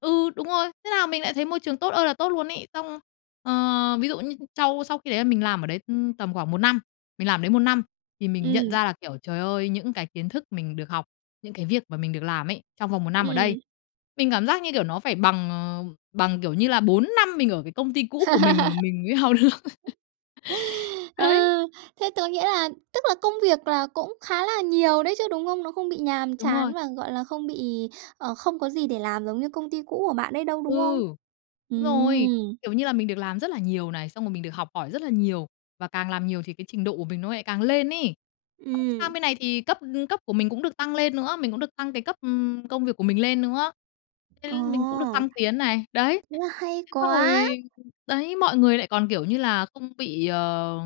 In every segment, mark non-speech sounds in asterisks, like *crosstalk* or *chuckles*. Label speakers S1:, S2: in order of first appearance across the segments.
S1: Ừ, đúng rồi. Thế là mình lại thấy môi trường tốt ơi là tốt luôn ấy. Xong, ờ, ví dụ như sau sau khi đấy là mình làm ở đấy, ưm, tầm khoảng 1 năm. Mình làm ở đấy 1 năm thì mình nhận
S2: Ừm.
S1: ra là, kiểu, trời ơi, những cái kiến thức mình được học, những cái việc mà mình được làm ấy, trong vòng 1 năm ở đây,
S2: Ừm.
S1: mình cảm giác, như kiểu, nó phải bằng, ờ, bằng, kiểu như là, 4 năm mình ở cái công ty cũ của mình mà
S2: *laughs*
S1: mình mới học được. *laughs*
S2: Ơ,
S1: Đấy.
S2: thế tớ nghĩa là tức là công việc là cũng khá là nhiều đấy chứ, đúng không? Nó không bị nhàm
S1: Đúng
S2: chán
S1: rồi.
S2: và, gọi là, không bị, ờ, không có gì để làm giống như công ty cũ của bạn ấy đâu,
S1: Ừ,
S2: đúng không?
S1: đúng rồi.
S2: Ừm.
S1: Kiểu như là mình được làm rất là nhiều này, xong rồi mình được học hỏi rất là nhiều, và càng làm nhiều thì cái trình độ của mình nó lại càng lên ấy. Xong, sang
S2: Ừm.
S1: bên này thì cấp cấp của mình cũng được tăng lên nữa, mình cũng được tăng cái cấp, ừm, công việc của mình lên nữa, thế mình cũng được
S2: Ồ.
S1: thăng tiến này. Đấy,
S2: Ơ, hay
S1: thế xong rồi
S2: quá.
S1: đấy, mọi người lại còn, kiểu như là, không bị, ờ,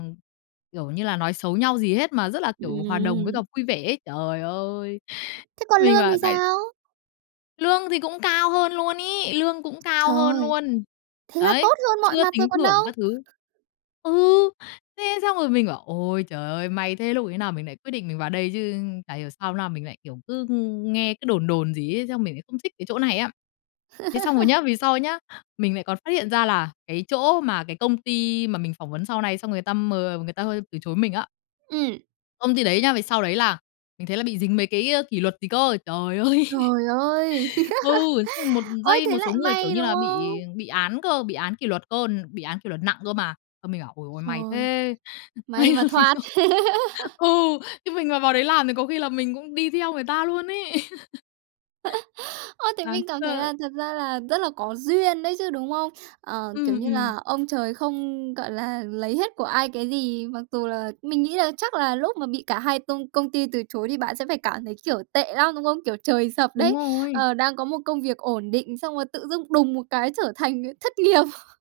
S1: kiểu như là, nói xấu nhau gì hết, mà rất là, kiểu, hòa đồng với
S2: Ừm.
S1: cả vui vẻ ấy. Trời ơi!
S2: Thế còn
S1: Mình
S2: lương
S1: bảo
S2: thì
S1: tại
S2: sao?
S1: Lương thì cũng cao hơn luôn ấy, lương cũng cao hơn
S2: Trời.
S1: luôn,
S2: Thế là
S1: đấy,
S2: tốt hơn mọi
S1: chưa
S2: mặt rồi
S1: tính
S2: còn
S1: thưởng
S2: đâu.
S1: các thứ. Ừ, thế xong rồi mình bảo: "Ôi trời ơi, may thế, lúc ấy nào mình lại quyết định mình vào đây chứ. Chả hiểu sao no mình lại, kiểu, cứ, ư, nghe cứ đồn đồn gì ấy, xong mình lại không thích cái chỗ này á." Thế xong rồi nhá,
S2: *laughs*
S1: về sau nhá, mình lại còn phát hiện ra là cái chỗ mà cái công ty mà mình phỏng vấn sau này, xong rồi người ta m người ta hơi từ chối mình á
S2: Ừm.
S1: công ty đấy nhá, về sau đấy là mình thấy là bị dính mấy cái, ơ, kỷ luật gì cơ. Trời ơi!
S2: Trời ơi!
S1: *laughs* Ừ, xong một
S2: *laughs* Ôi,
S1: dây,
S2: thế
S1: một
S2: lại
S1: số người, kiểu
S2: may,
S1: như
S2: đúng
S1: là, bị
S2: không?
S1: bị án cơ, bị án kỷ luật cơ, bị án kỷ luật nặng cơ mà. Xong, mình bảo: "Ồi ôi, may
S2: Trời,
S1: thế,
S2: may
S1: may
S2: mà
S1: mà mình
S2: thoát.
S1: không"
S2: *laughs*
S1: Ừ, chứ mình mà vào đấy làm thì có khi là mình cũng đi theo người ta luôn ấy. *laughs*
S2: *laughs* Ơ, thế
S1: Đáng
S2: mình cảm thấy
S1: sợ.
S2: là thật ra là rất là có duyên đấy chứ, đúng không? Ờ, kiểu
S1: Ừm,
S2: như
S1: ừm.
S2: là ông trời không, gọi là, lấy hết của ai cái gì. Mặc dù là mình nghĩ là chắc là lúc mà bị cả hai tông công ty từ chối thì bạn sẽ phải cảm thấy, kiểu, tệ lắm, đúng không? Kiểu trời sập
S1: Đúng
S2: đấy.
S1: rồi.
S2: Ờ, đang có một công việc ổn định, xong rồi tự dưng đùng một cái trở thành, ờ, thất nghiệp. *chuckles*